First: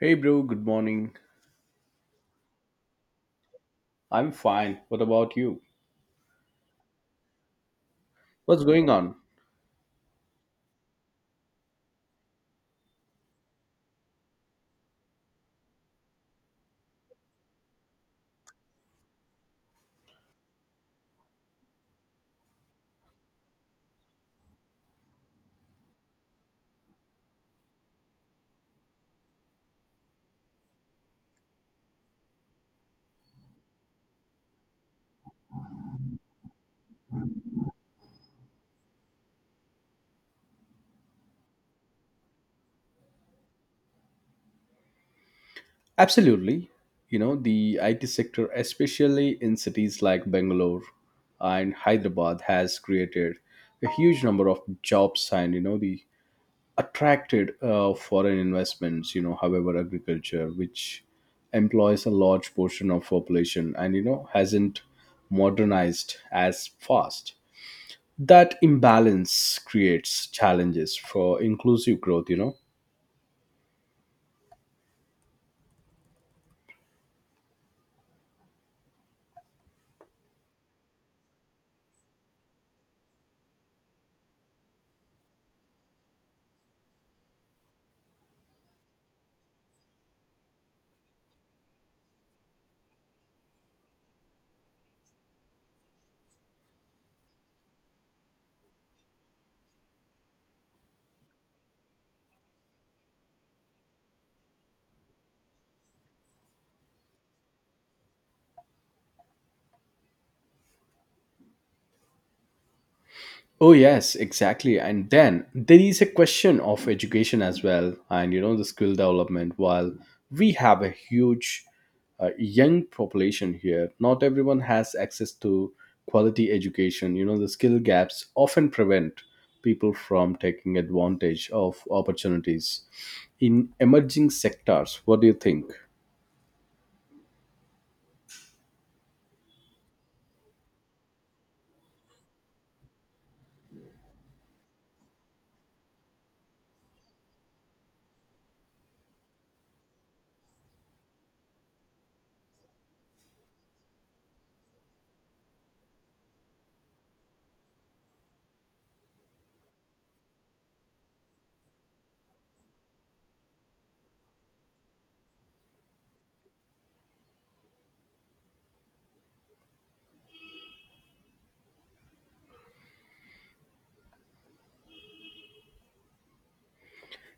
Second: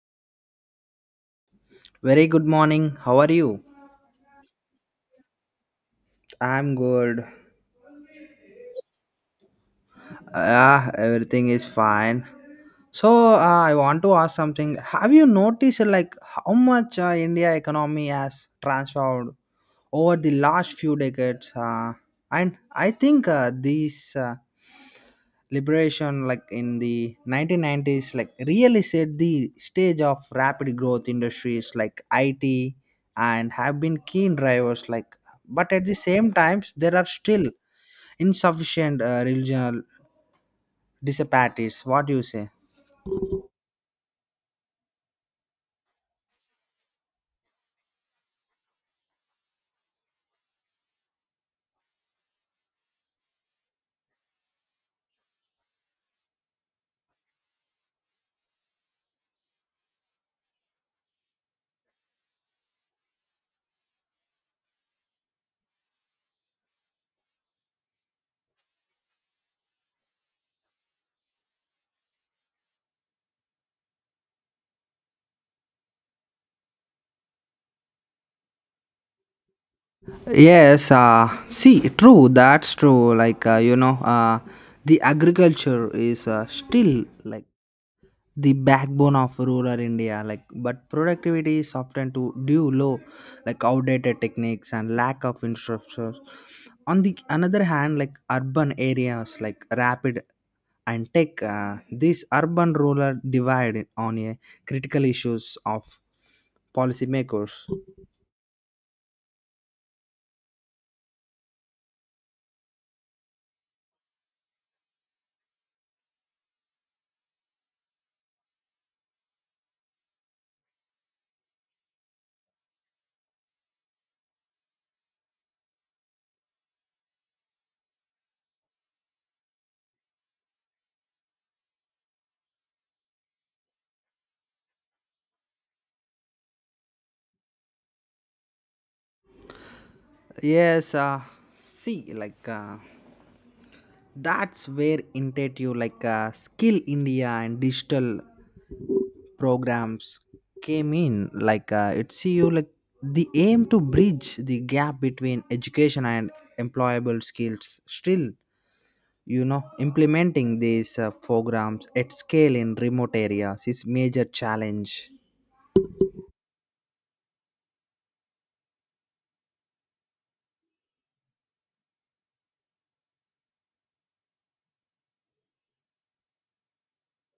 Hey, bro, good morning. Very good morning. How are you? I'm fine. What about you? I'm good. What's going on? Yeah, everything is fine. So uh, I want to ask something. Have you noticed like how much India economy has transformed over the last few decades? And I think these liberation like in the 1990s like really set the stage of rapid growth industries like IT and have been keen drivers like, but at the same times there are still insufficient regional disparities. What do you say? Absolutely. You know, the IT sector, especially in cities like Bangalore and Hyderabad, has created a huge number of jobs and, you know, the attracted foreign investments, you know. However, agriculture, which employs a large portion of population and, you know, hasn't modernized as fast. That imbalance creates challenges for inclusive growth, you know. Yes, see, true, that's true. Like, the agriculture is still like the backbone of rural India. Like, but productivity is often to due low, like outdated techniques and lack of infrastructure. On the another hand, like urban areas, like rapid and tech, this urban rural divide on a critical issues of policymakers. Oh, yes, exactly. And then there is a question of education as well, and you know, the skill development. While we have a huge young population here, not everyone has access to quality education. You know, the skill gaps often prevent people from taking advantage of opportunities in emerging sectors. What do you think? yes uh, See like, that's where intuitive like skill India and digital programs came in like it see you like the aim to bridge the gap between education and employable skills. Still, you know, implementing these programs at scale in remote areas is major challenge.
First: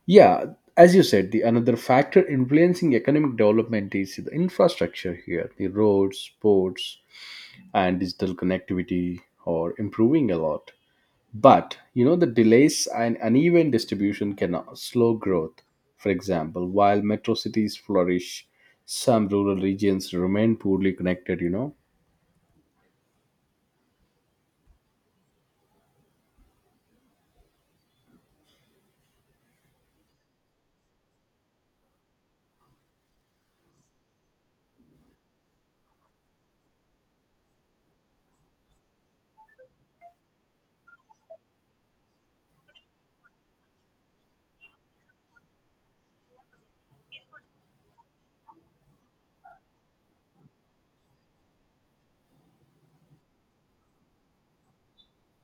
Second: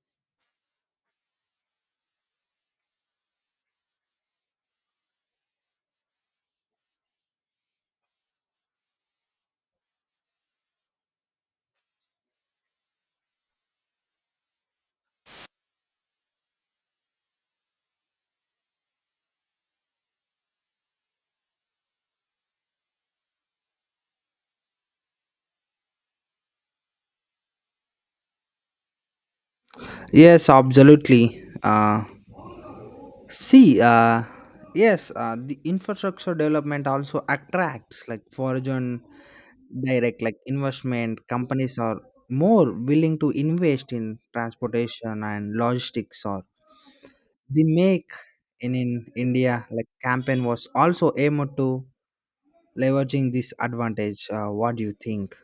Yeah, as you said, the another factor influencing economic development is the infrastructure here, the roads, ports, and digital connectivity are improving a lot. But you know the delays and uneven distribution can slow growth. For example, while metro cities flourish, some rural regions remain poorly connected, you know. Yes absolutely See, yes, the infrastructure development also attracts like foreign direct like investment. Companies are more willing to invest in transportation and logistics. Or the make in India like campaign was also aimed to leveraging this advantage. What do you think?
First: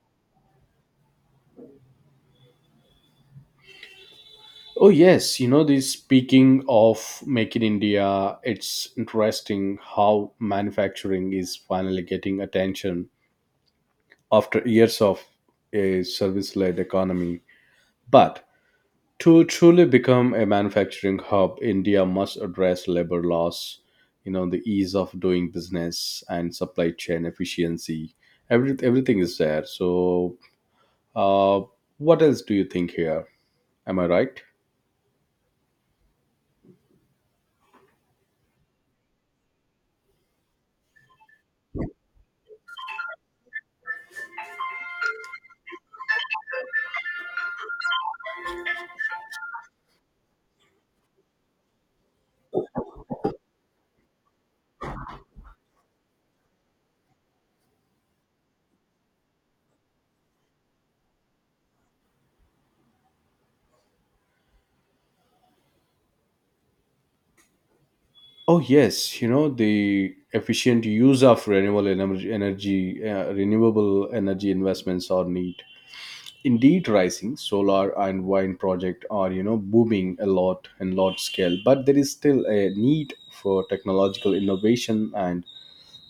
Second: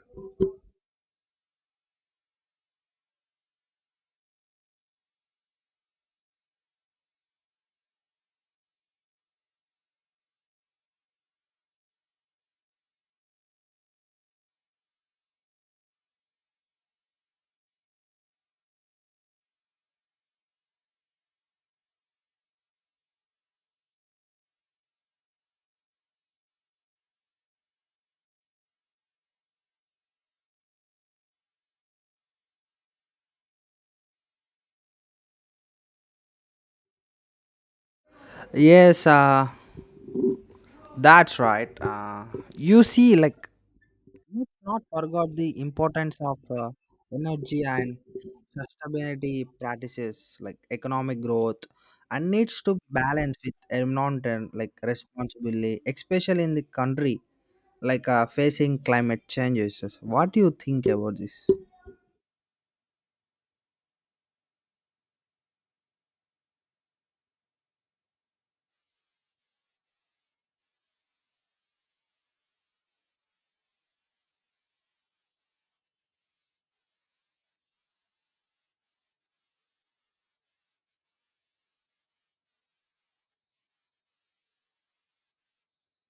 Oh yes, you know, this speaking of Make in India, it's interesting how manufacturing is finally getting attention after years of a service led economy. But to truly become a manufacturing hub, India must address labor laws, you know, the ease of doing business and supply chain efficiency. Everything is there, so uh, what else do you think here? Am I right? Yes, that's right. You see, like, let's not forget the importance of energy and sustainability practices like economic growth and needs to balance with environmental like responsibility, especially in the country like facing climate changes. What do you think about this? Oh yes, you know, the efficient use of renewable energy, energy renewable energy investments are need indeed, rising solar and wind project are, you know, booming a lot in large scale, but there is still a need for technological innovation and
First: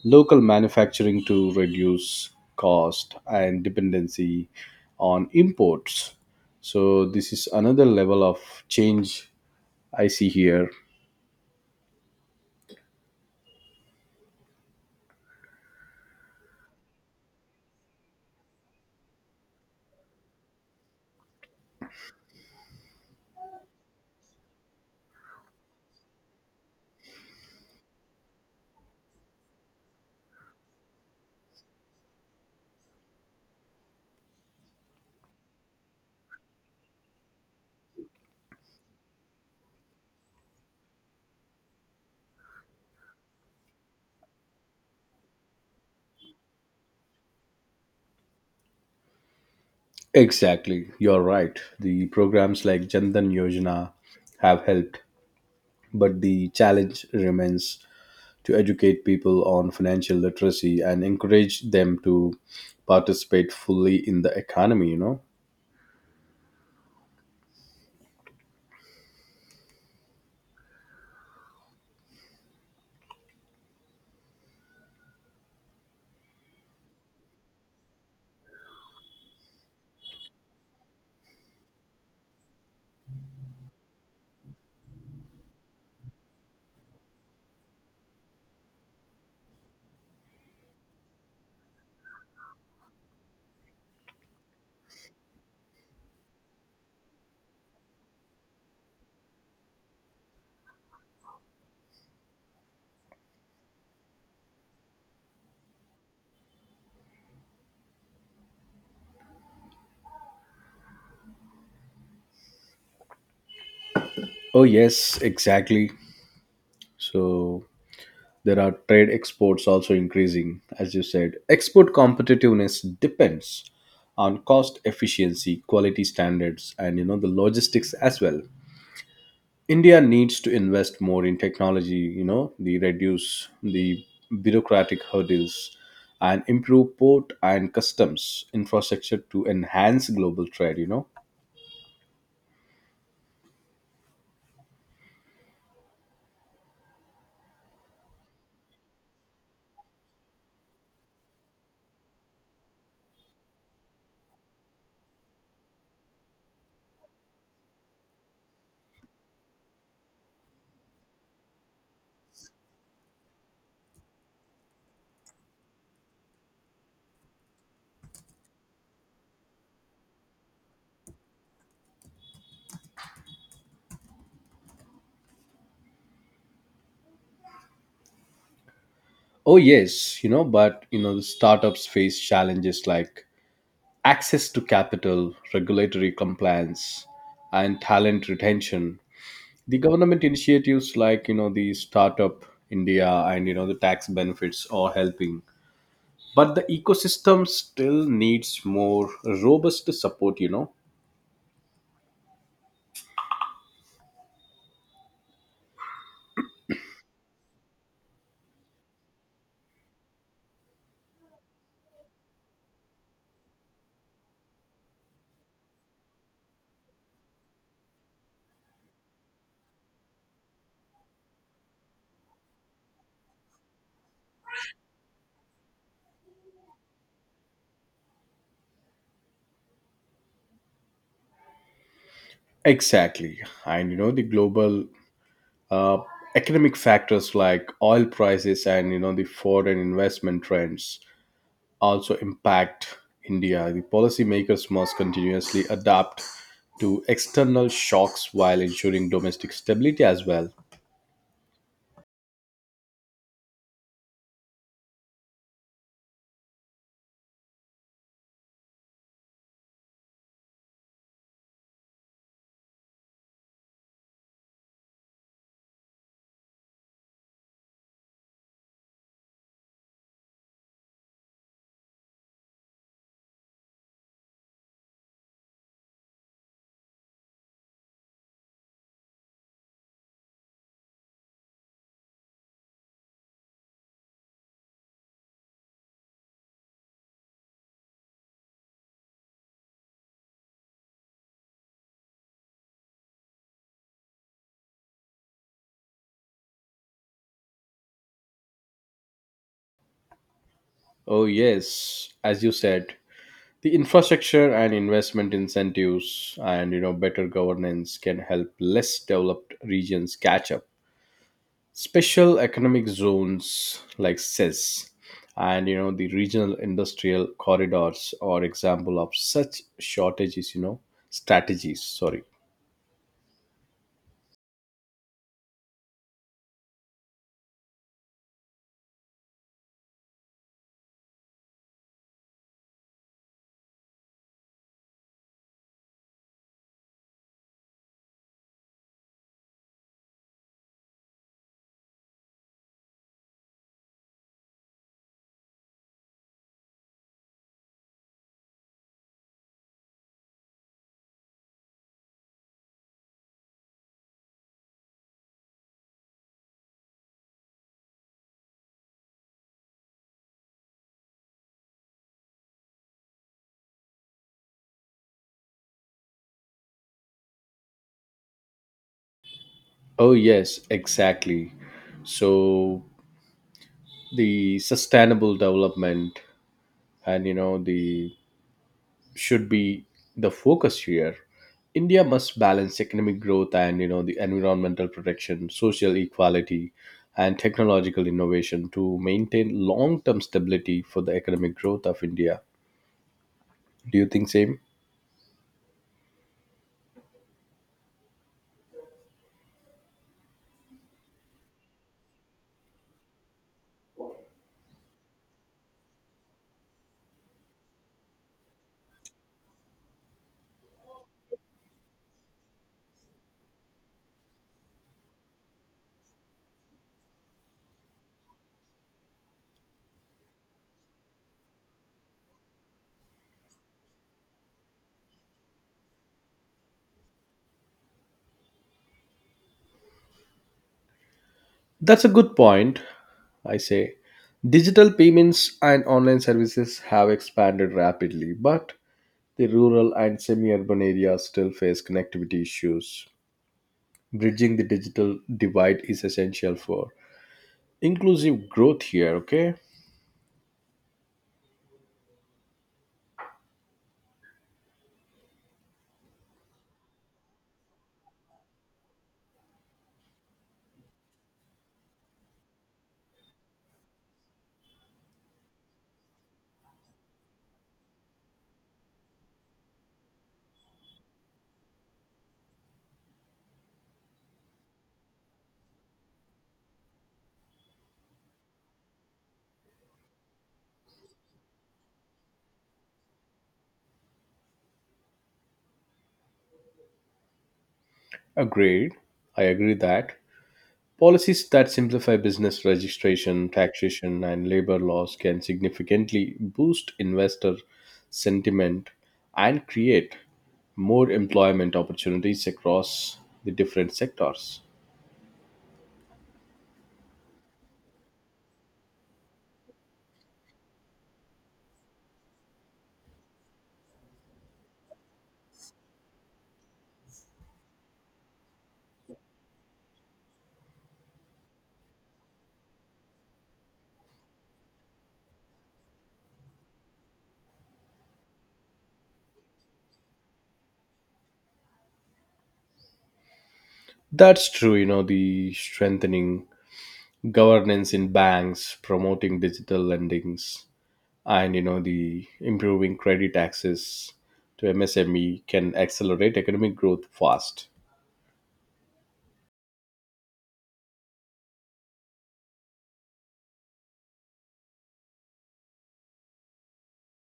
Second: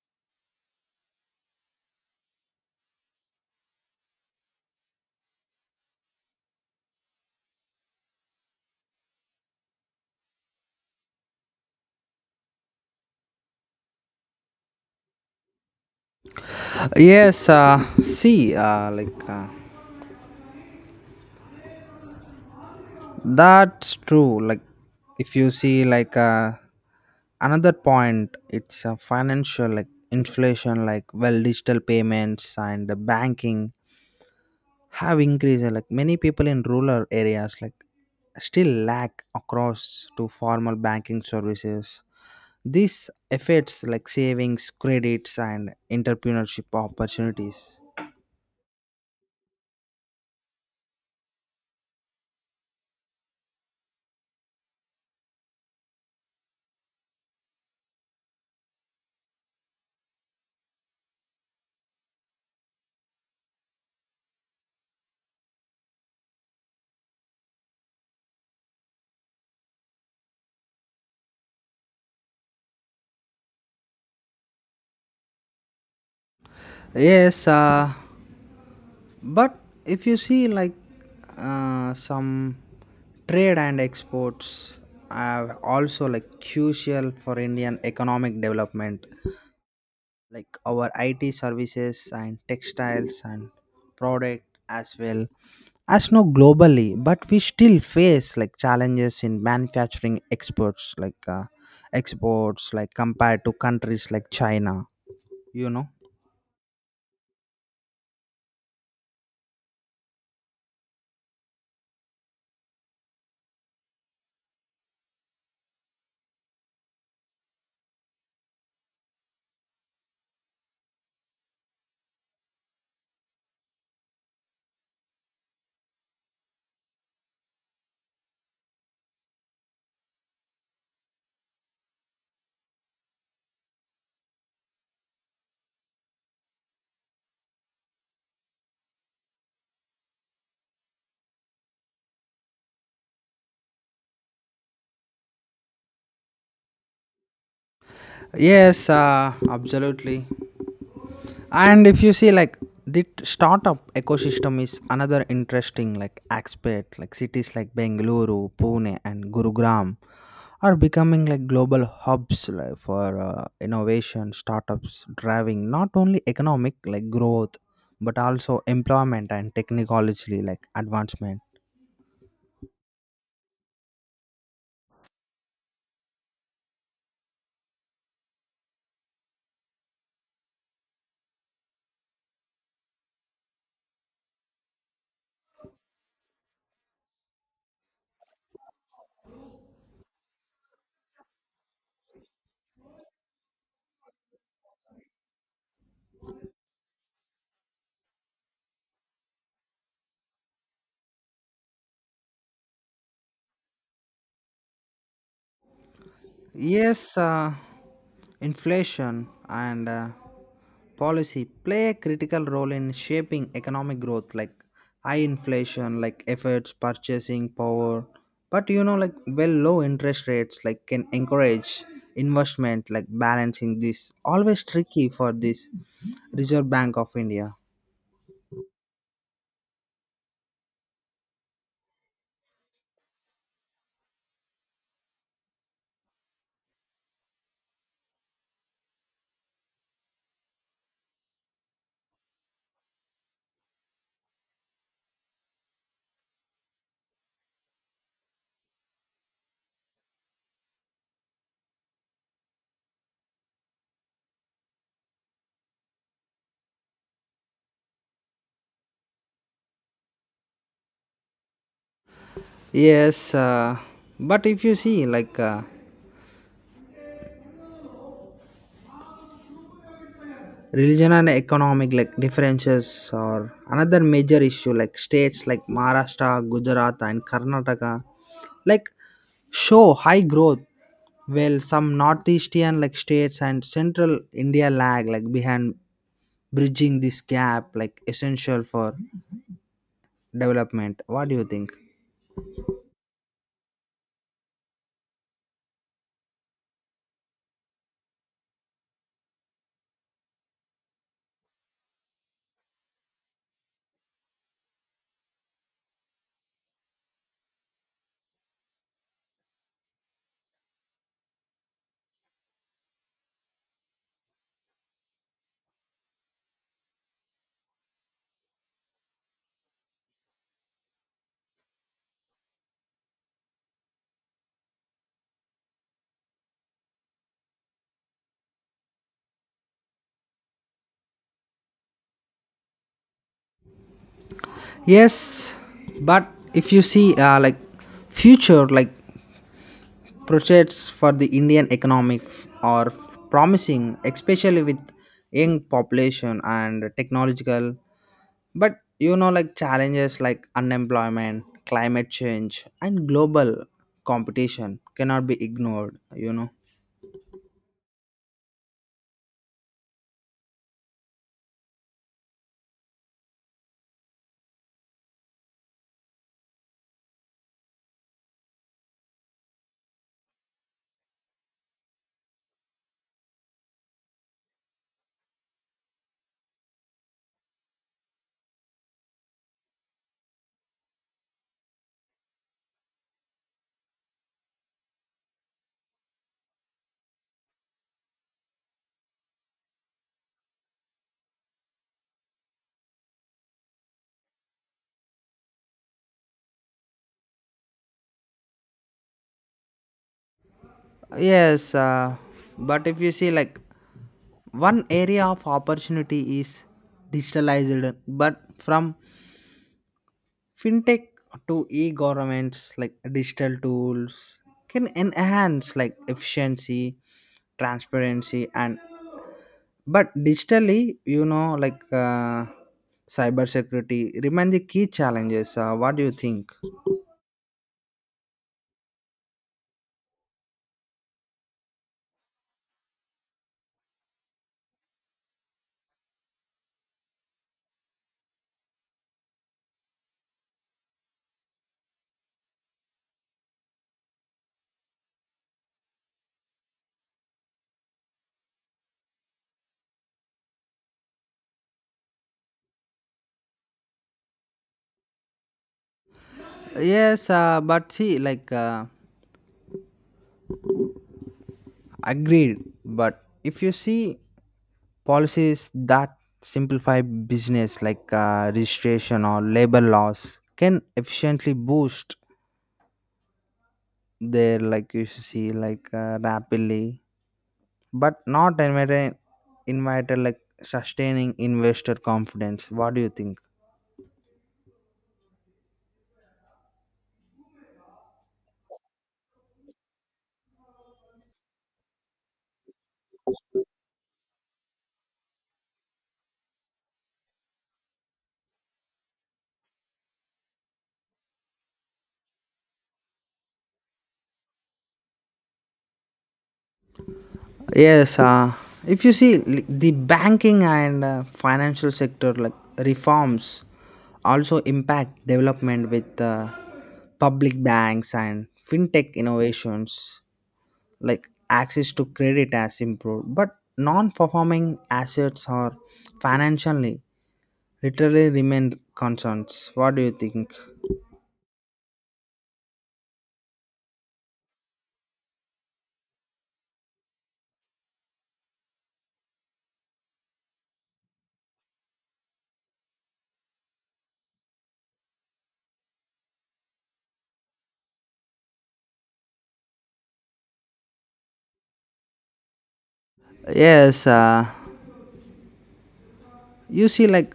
local manufacturing to reduce cost and dependency on imports. So this is another level of change I see here. Yes, see, like. That's true. Like, if you see, like, another point, it's a financial, like, inflation, like, well, digital payments and the banking have increased. Like, many people in rural areas, like, still lack across to formal banking services. This affects, like, savings, credits, and entrepreneurship opportunities. Exactly, you're right. The programs like jandan yojana have helped, but the challenge remains to educate people on financial literacy and encourage them to participate fully in the economy, you know? Yes, but if you see like some trade and exports are also like crucial for Indian economic development, like our IT services and textiles and product as well, as no globally, but we still face like challenges in manufacturing exports, like exports like compared to countries like China, you know. Oh, yes, exactly. So there are trade exports also increasing, as you said. Export competitiveness depends on cost efficiency, quality standards, and you know the logistics as well. India needs to invest more in technology, you know, the reduce the bureaucratic hurdles and improve port and customs infrastructure to enhance global trade, you know. Yes Absolutely. And if you see like the startup ecosystem is another interesting like aspect, like cities like Bengaluru, Pune and Gurugram are becoming like global hubs, like, for innovation startups, driving not only economic like growth, but also employment and technologically like advancement. Oh yes, you know, but you know, the startups face challenges like access to capital, regulatory compliance, and talent retention. The government initiatives like, you know, the startup India and you know the tax benefits are helping, but the ecosystem still needs more robust support, you know. Yes, inflation and policy play a critical role in shaping economic growth, like high inflation, like efforts, purchasing power. But you know, like well, low interest rates, like can encourage investment, like balancing this always tricky for this Reserve Bank of India. Exactly, and you know the global uh, economic factors like oil prices and you know the foreign investment trends also impact India. The policymakers must continuously adapt to external shocks while ensuring domestic stability as well. Yes, but if you see, like, religion and economic like differences are another major issue, like states like Maharashtra, Gujarat and Karnataka like show high growth, while some northeastern like states and central India lag like behind. Bridging this gap like essential for development. What do you think? Oh yes, as you said, the infrastructure and investment incentives and you know better governance can help less developed regions catch up. Special economic zones like ces and you know the regional industrial corridors are example of such shortages, you know, strategies, sorry. Yes, but if you see, like future like projects for the Indian economy are promising, especially with young population and technological. But you know, like challenges like unemployment, climate change, and global competition cannot be ignored. You know. Oh yes, exactly. So the sustainable development and you know the should be the focus here. India must balance economic growth and you know the environmental protection, social equality, and technological innovation to maintain long-term stability for the economic growth of India. Do you think same? Yes, but if you see, like, one area of opportunity is digitalized, but from fintech to e-governments, like digital tools can enhance like efficiency, transparency and, but digitally, you know, like cyber security remain the key challenges. What do you think? That's a good point. I say digital payments and online services have expanded rapidly, but the rural and semi-urban areas still face connectivity issues. Bridging the digital divide is essential for inclusive growth here, okay? Yes but see like, agreed, but if you see policies that simplify business like registration or labor laws can efficiently boost there like, you see like rapidly, but not invited like sustaining investor confidence. What do you think? Agreed. I agree that policies that simplify business registration, taxation, and labor laws can significantly boost investor sentiment and create more employment opportunities across the different sectors. Yes, if you see the banking and financial sector like reforms also impact development with public banks and fintech innovations like access to credit has improved, but non-performing assets are financially literally remain constants. What do you think? That's true, you know, the strengthening governance in banks, promoting digital lendings, and you know the improving credit access to MSME can accelerate economic growth fast. Yes, you see, like,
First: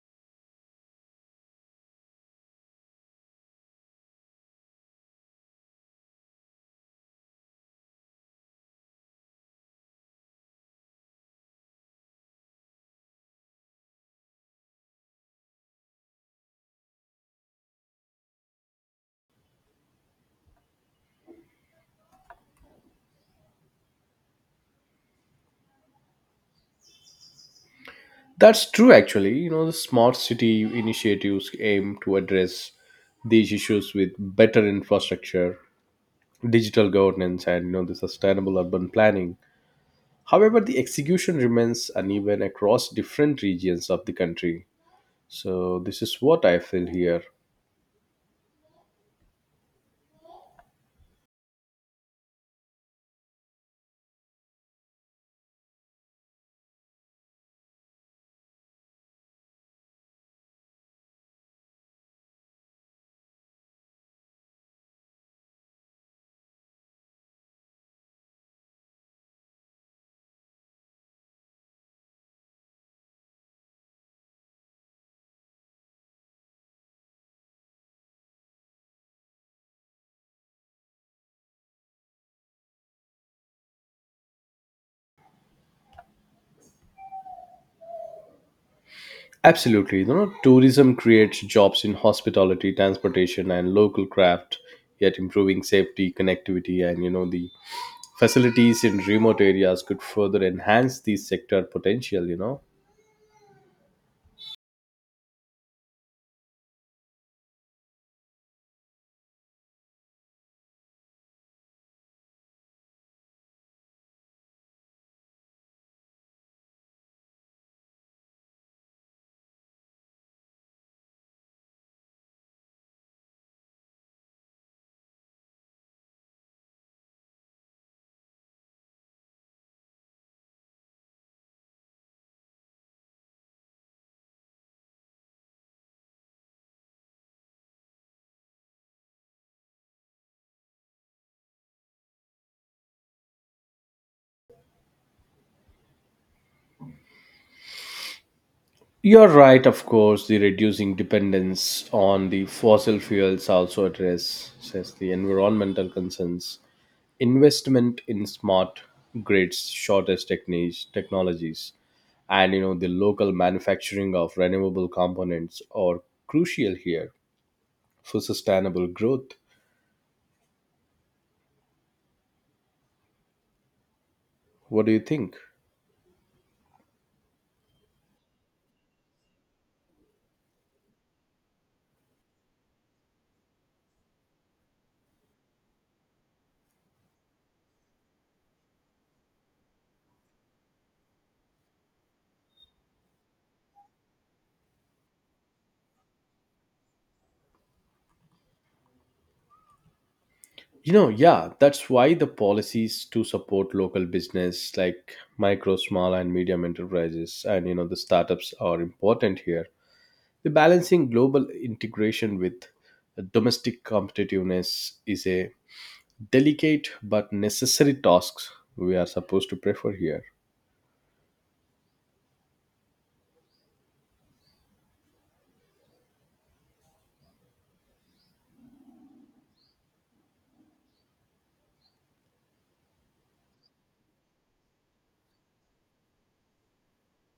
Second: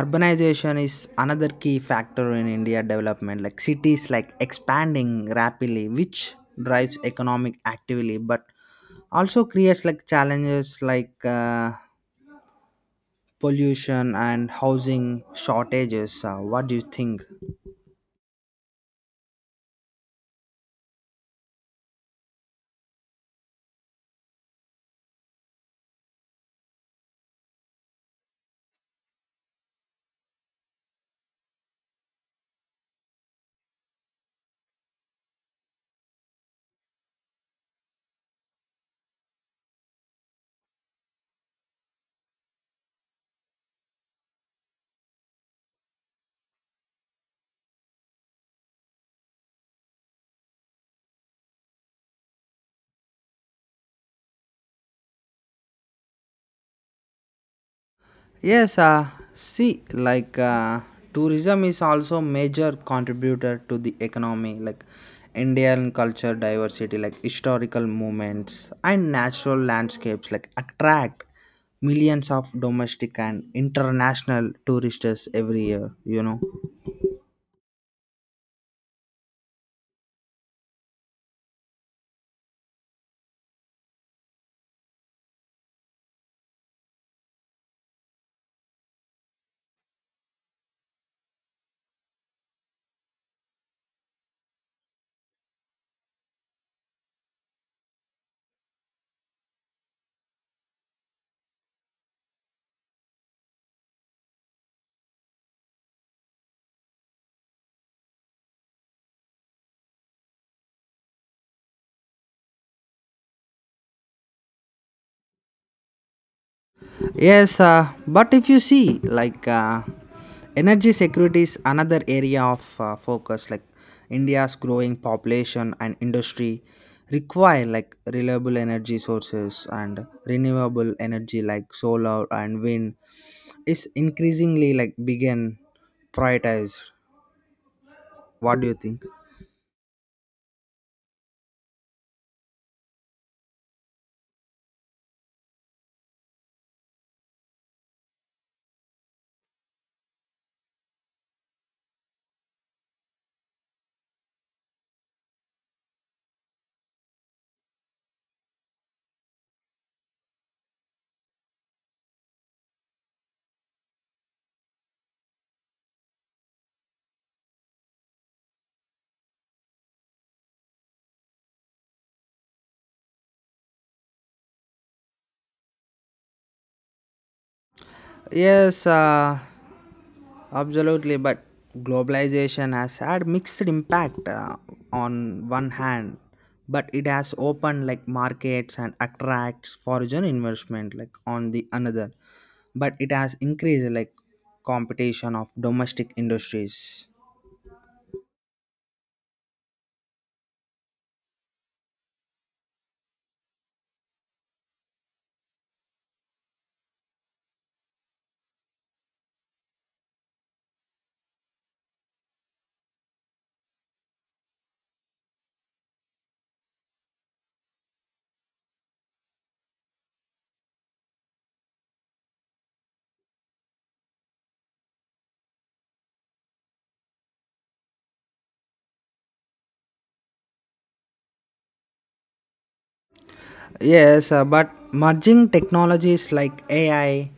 urbanization is another key factor in India development, like cities like expanding rapidly, which drives economic activity, but also creates like challenges like pollution and housing shortages. What do you think? That's true, actually. You know, the smart city initiatives aim to address these issues with better infrastructure, digital governance, and you know the sustainable urban planning. However, the execution remains uneven across different regions of the country. So this is what I feel here. Yes, see, like tourism is also major contributor to the economy, like Indian culture diversity, like historical moments and natural landscapes, like attract millions of domestic and international tourists every year. You know. Absolutely. You know, tourism creates jobs in hospitality, transportation, and local craft, yet improving safety, connectivity, and, you know, the facilities in remote areas could further enhance the sector potential, you know. Yes, but if you see, like, energy security is another area of focus. Like, India's growing population and industry require like reliable energy sources, and renewable energy like solar and wind is increasingly like begin prioritized. What do you think? You're right, of course, the reducing dependence on the fossil fuels also addresses the environmental concerns. Investment in smart grids, shortest techniques, technologies, and you know the local manufacturing of renewable components are crucial here for sustainable growth. What do you think? Yes. Absolutely, but globalization has had mixed impact. On one hand, but it has opened like markets and attracts foreign investment, like on the another, but it has increased like competition of domestic industries. You know, yeah, that's why the policies to support local business like micro small and medium enterprises and you know the startups are important here. The balancing global integration with domestic competitiveness is a delicate but necessary task we are supposed to prefer here. Yes, but merging technologies like AI,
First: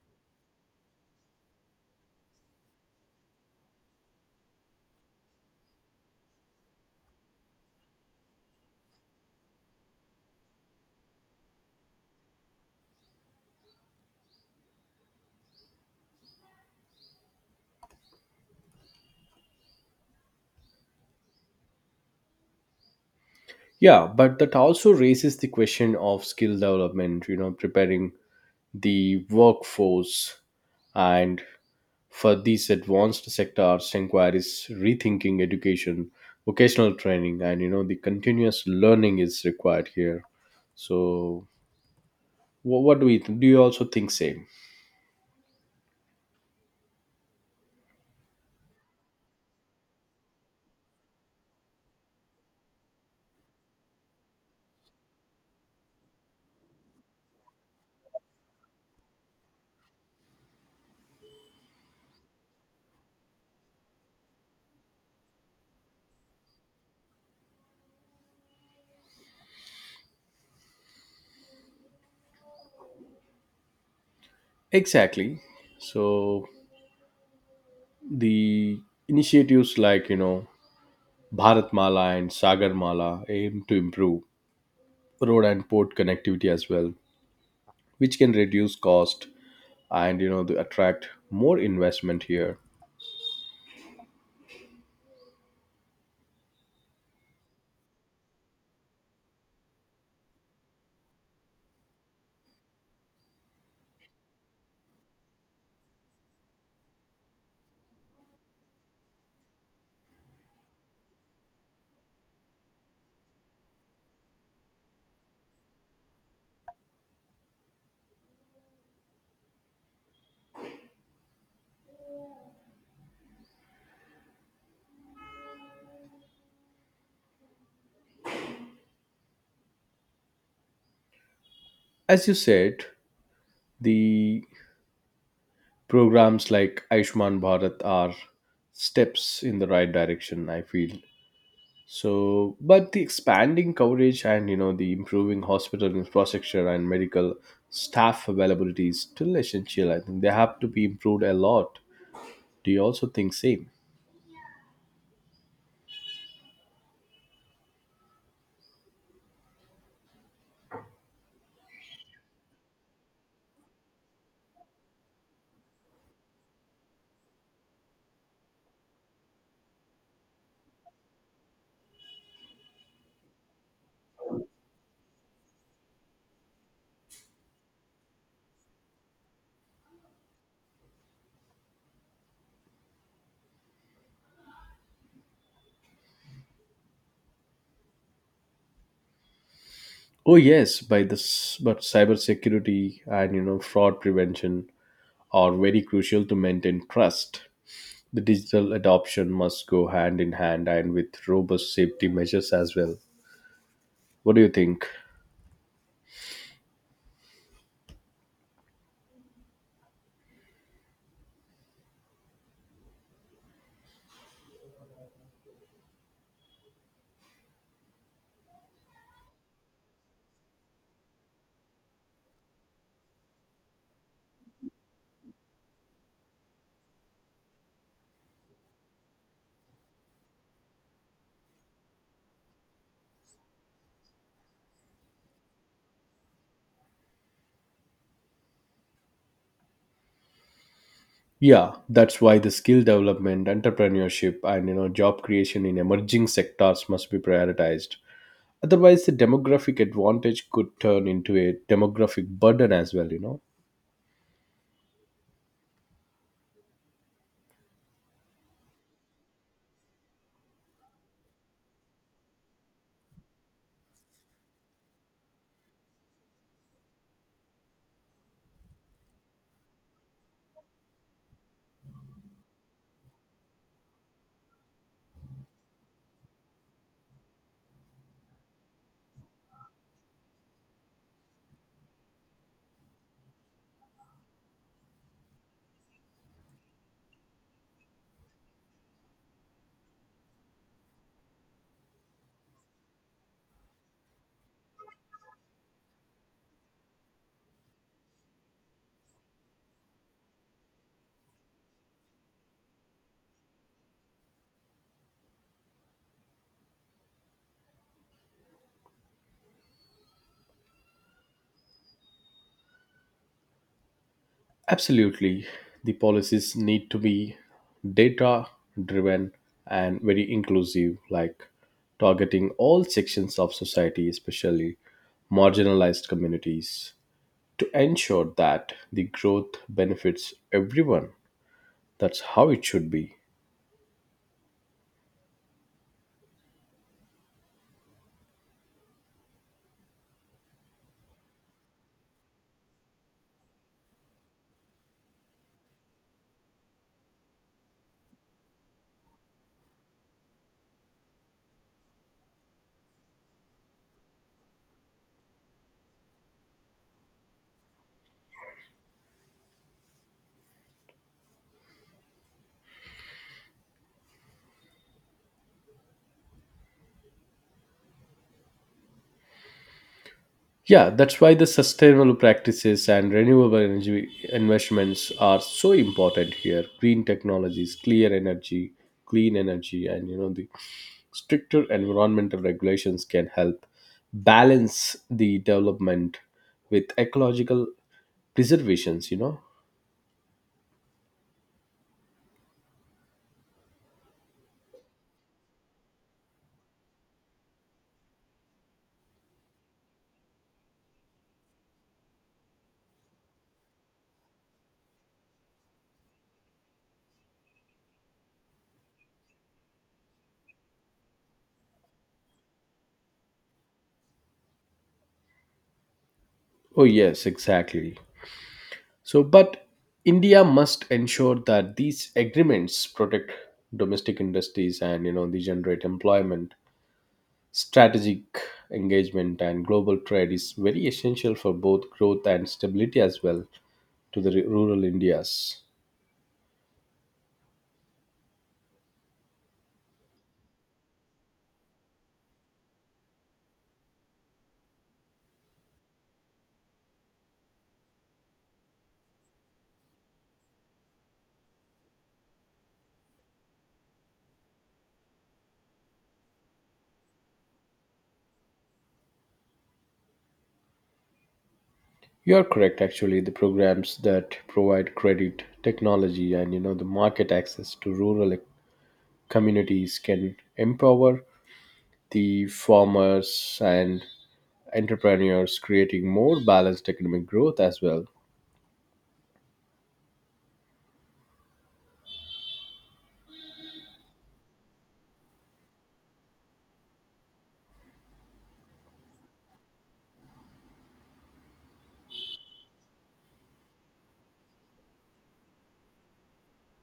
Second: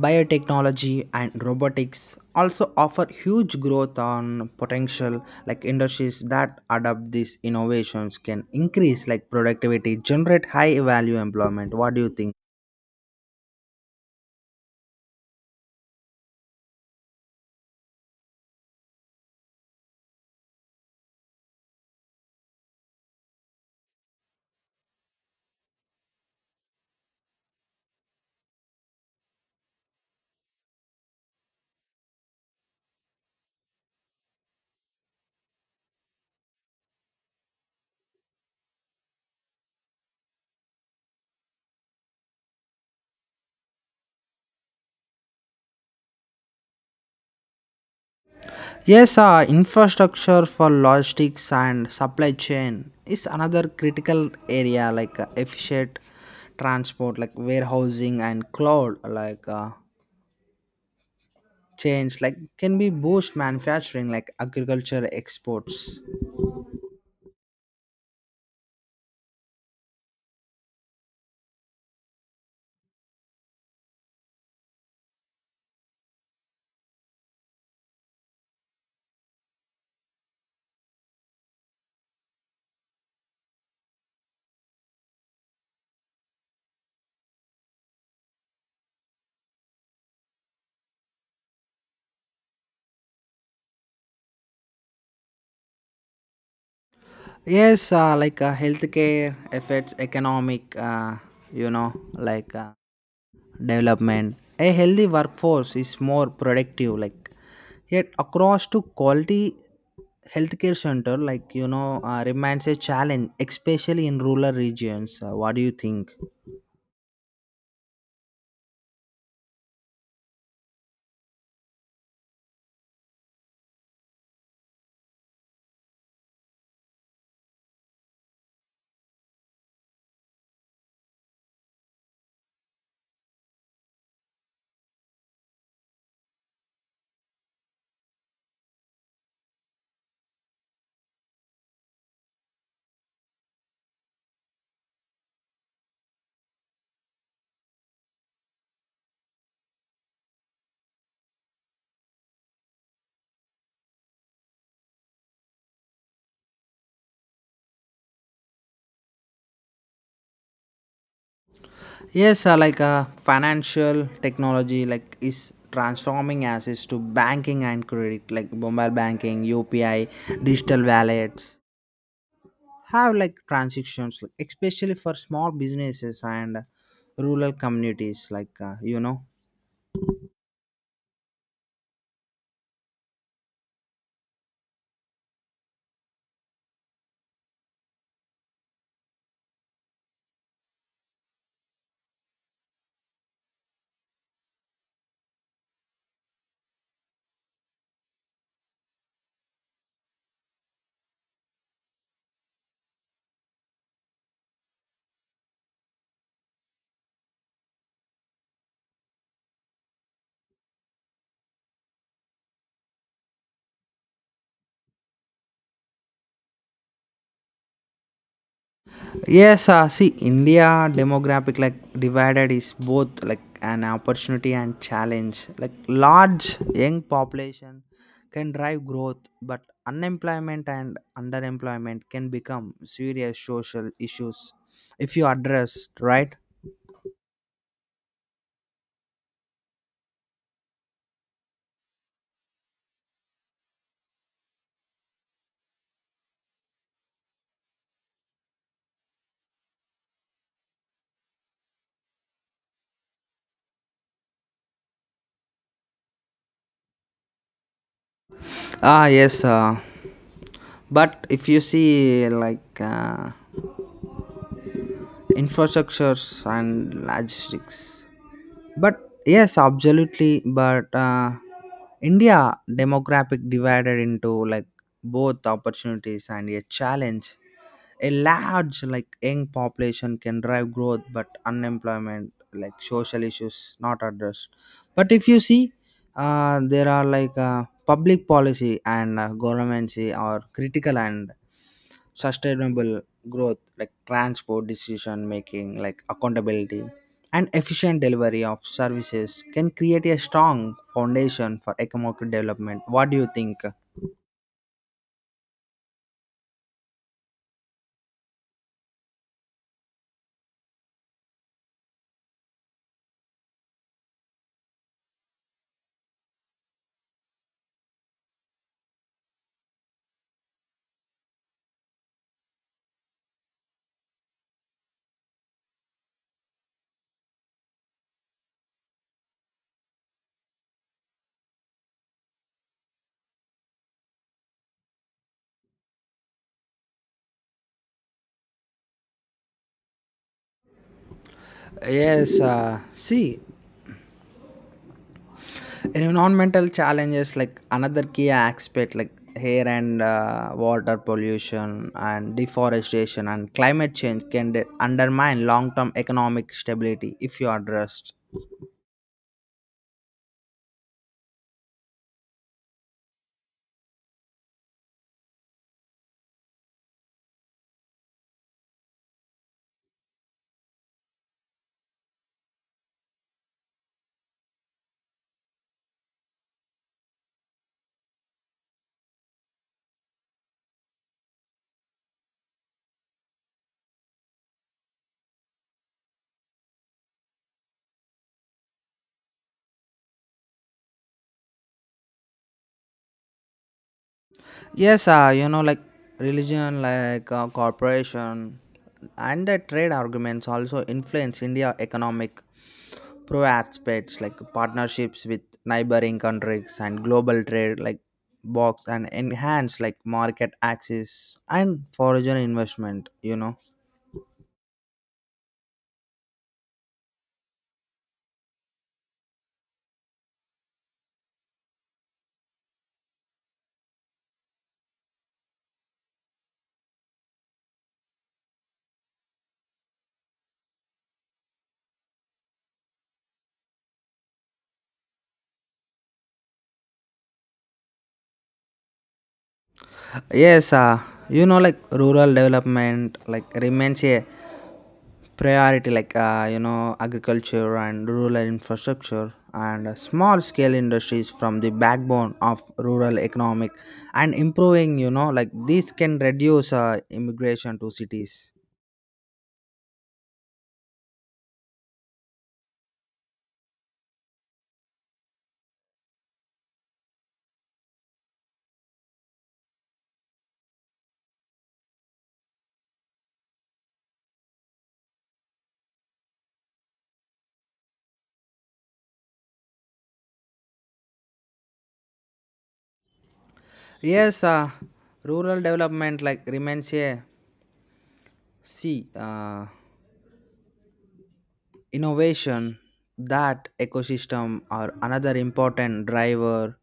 biotechnology, and robotics also offer huge growth on potential. Like industries that adopt these innovations can increase like productivity, generate high value employment. What do you think? Yeah, but that also raises the question of skill development, you know, preparing the workforce and for these advanced sectors inquiries rethinking education, vocational training, and you know the continuous learning is required here. So wha- what do we th- do you also think same? Yes, infrastructure for logistics and supply chain is another critical area, like efficient transport like warehousing and cloud like change like can be boost manufacturing, like agriculture exports. Exactly, so the initiatives like you know bharatmala and sagarmala aim to improve road and port connectivity as well, which can reduce cost and you know the attract more investment here. Healthcare affects economic you know like uh, development. A healthy workforce is more productive, like yet across to quality healthcare center, like, you know, remains a challenge, especially in rural regions. What do you think? As you said, the programs like aishman bharat are steps in the right direction, I feel. So but the expanding coverage and you know the improving hospital infrastructure and medical staff availability is still essential. I think they have to be improved a lot. Do you also think same? Yes, financial technology, like is transforming access to banking and credit, like mobile banking, UPI, digital wallets. Have like transactions, like, especially for small businesses and rural communities, like you know. Oh yes, by this, but cybersecurity and you know fraud prevention are very crucial to maintain trust. The digital adoption must go hand in hand and with robust safety measures as well. What do you think? Yes, see, India demographic like divided is both like an opportunity and challenge. Like large young population can drive growth, but unemployment and underemployment can become serious social issues if you address right. Yeah, that's why the skill development, entrepreneurship, and you know job creation in emerging sectors must be prioritized. Otherwise, the demographic advantage could turn into a demographic burden as well, you know. Ah, yes, but if you see like infrastructures and logistics. But yes, absolutely. But India demographic divided into like both opportunities and a challenge. A large like young population can drive growth, but unemployment, like social issues, not addressed. But if you see, there are like public policy and government or critical and sustainable growth like transport decision making, like accountability and efficient delivery of services can create a strong foundation for economic development. What do you think? Absolutely. The policies need to be data driven and very inclusive, like targeting all sections of society, especially marginalized communities, to ensure that the growth benefits everyone. That's how it should be. Yes See, environmental challenges like another key aspect, like air and water pollution and deforestation and climate change can undermine long-term economic stability if you addressed. Yeah, that's why the sustainable practices and renewable energy investments are so important here. Green technologies, clear energy, clean energy, and you know the Stricter environmental regulations can help balance the development with ecological preservations, you know? Yes, you know, like religion, like corporation, and the trade arguments also influence India economic pro aspects like partnerships with neighboring countries and global trade like box and enhance like market access and foreign investment, you know. Oh, yes, exactly. So, but India must ensure that these agreements protect domestic industries and, you know, they generate employment. Strategic engagement and global trade is very essential for both growth and stability as well to the rural Indias. yes uh, you know, like rural development like remains a priority, like, you know, agriculture and rural infrastructure and small scale industries from the backbone of rural economic, and improving, you know, like this can reduce immigration to cities. You're correct. Actually, the programs that provide credit, technology, and you know the market access to rural communities can empower the farmers and entrepreneurs, creating more balanced economic growth as well. yes uh, Rural development like remains a C innovation that ecosystem are another important driver,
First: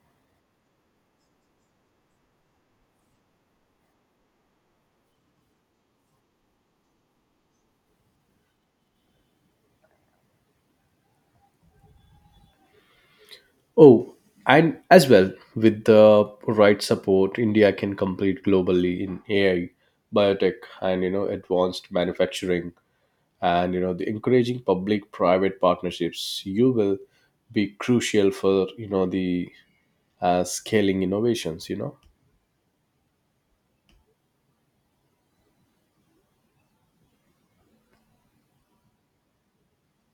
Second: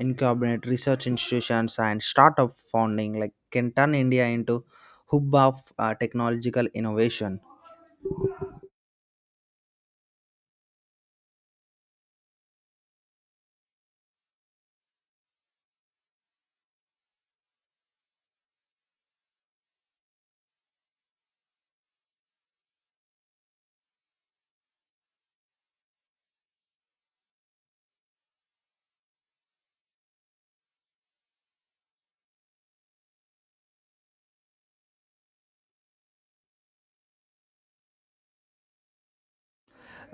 incubate research institutions and startup funding like can turn India into hub of technological innovation. Oh, and as well with the right support, India can compete globally in AI, biotech, and you know advanced manufacturing, and you know the encouraging public private partnerships you will be crucial for, you know, the scaling innovations, you know.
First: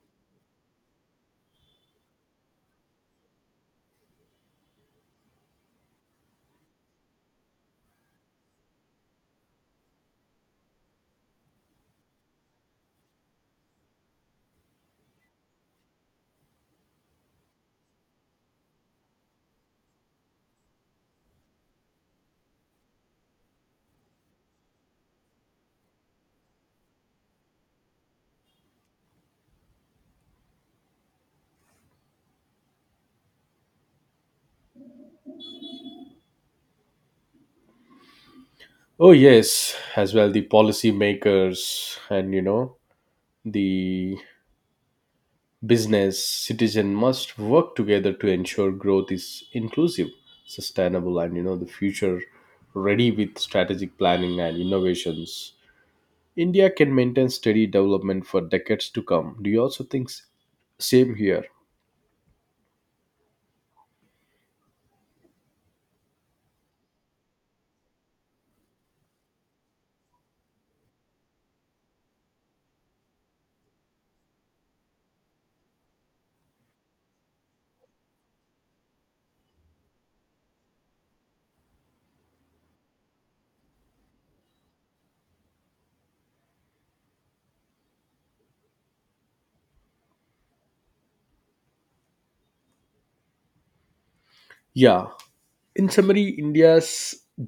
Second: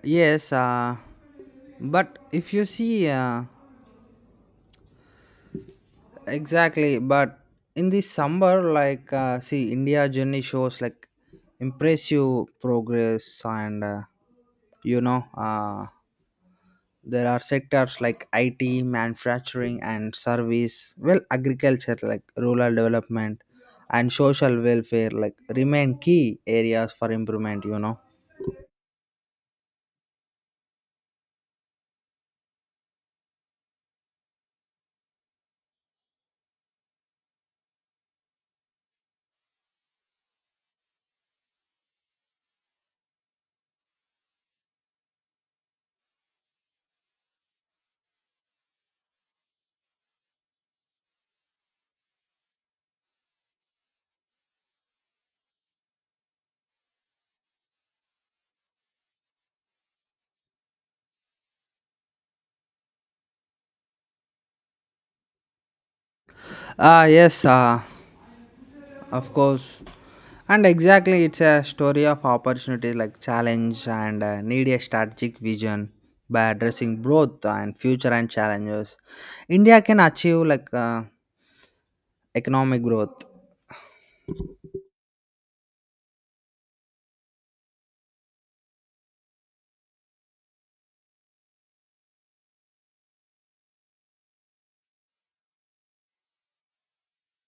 Yes but if you see Exactly, but in this summer like, see India journey shows like impressive progress and you know uh, there are sectors like IT, manufacturing and service, well agriculture like rural development and social welfare like remain key areas for improvement, you know. Oh yes, as well the policy makers and you know the business citizen must work together to ensure growth is inclusive, sustainable, and you know the future ready. With strategic planning and innovations India can maintain steady development for decades to come. Do you also think same here? Ah yes, of course. And exactly it's a story of opportunity like challenge and need a strategic vision. By addressing both and future and challenges, India can achieve like economic growth. Yeah. In summary, India's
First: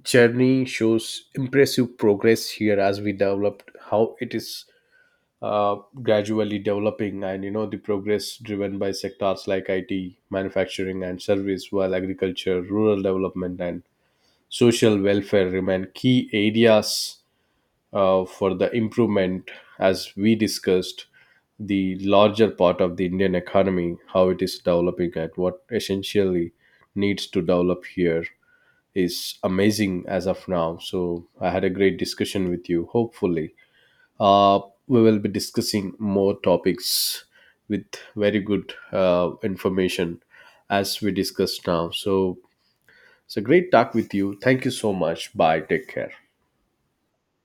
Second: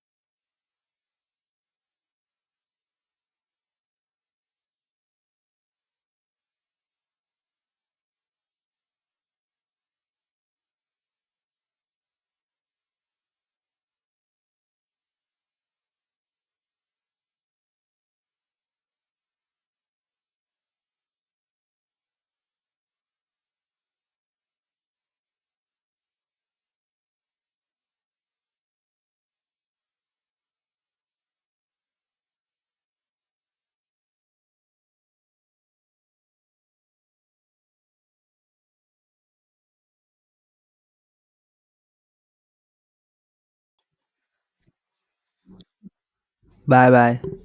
journey shows impressive progress here as we developed how it is uh, gradually developing, and you know the progress driven by sectors like IT, manufacturing, and service, while agriculture, rural development, and social welfare remain key areas for the improvement. As we discussed, the larger part of the Indian economy, how it is developing, and what essentially needs to develop here is amazing as of now. So I had a great discussion with you. Hopefully, uh, we will be discussing more topics with very good information as we discussed now. So it's a great talk with you. Thank you so much. Bye. Take care. Bye bye.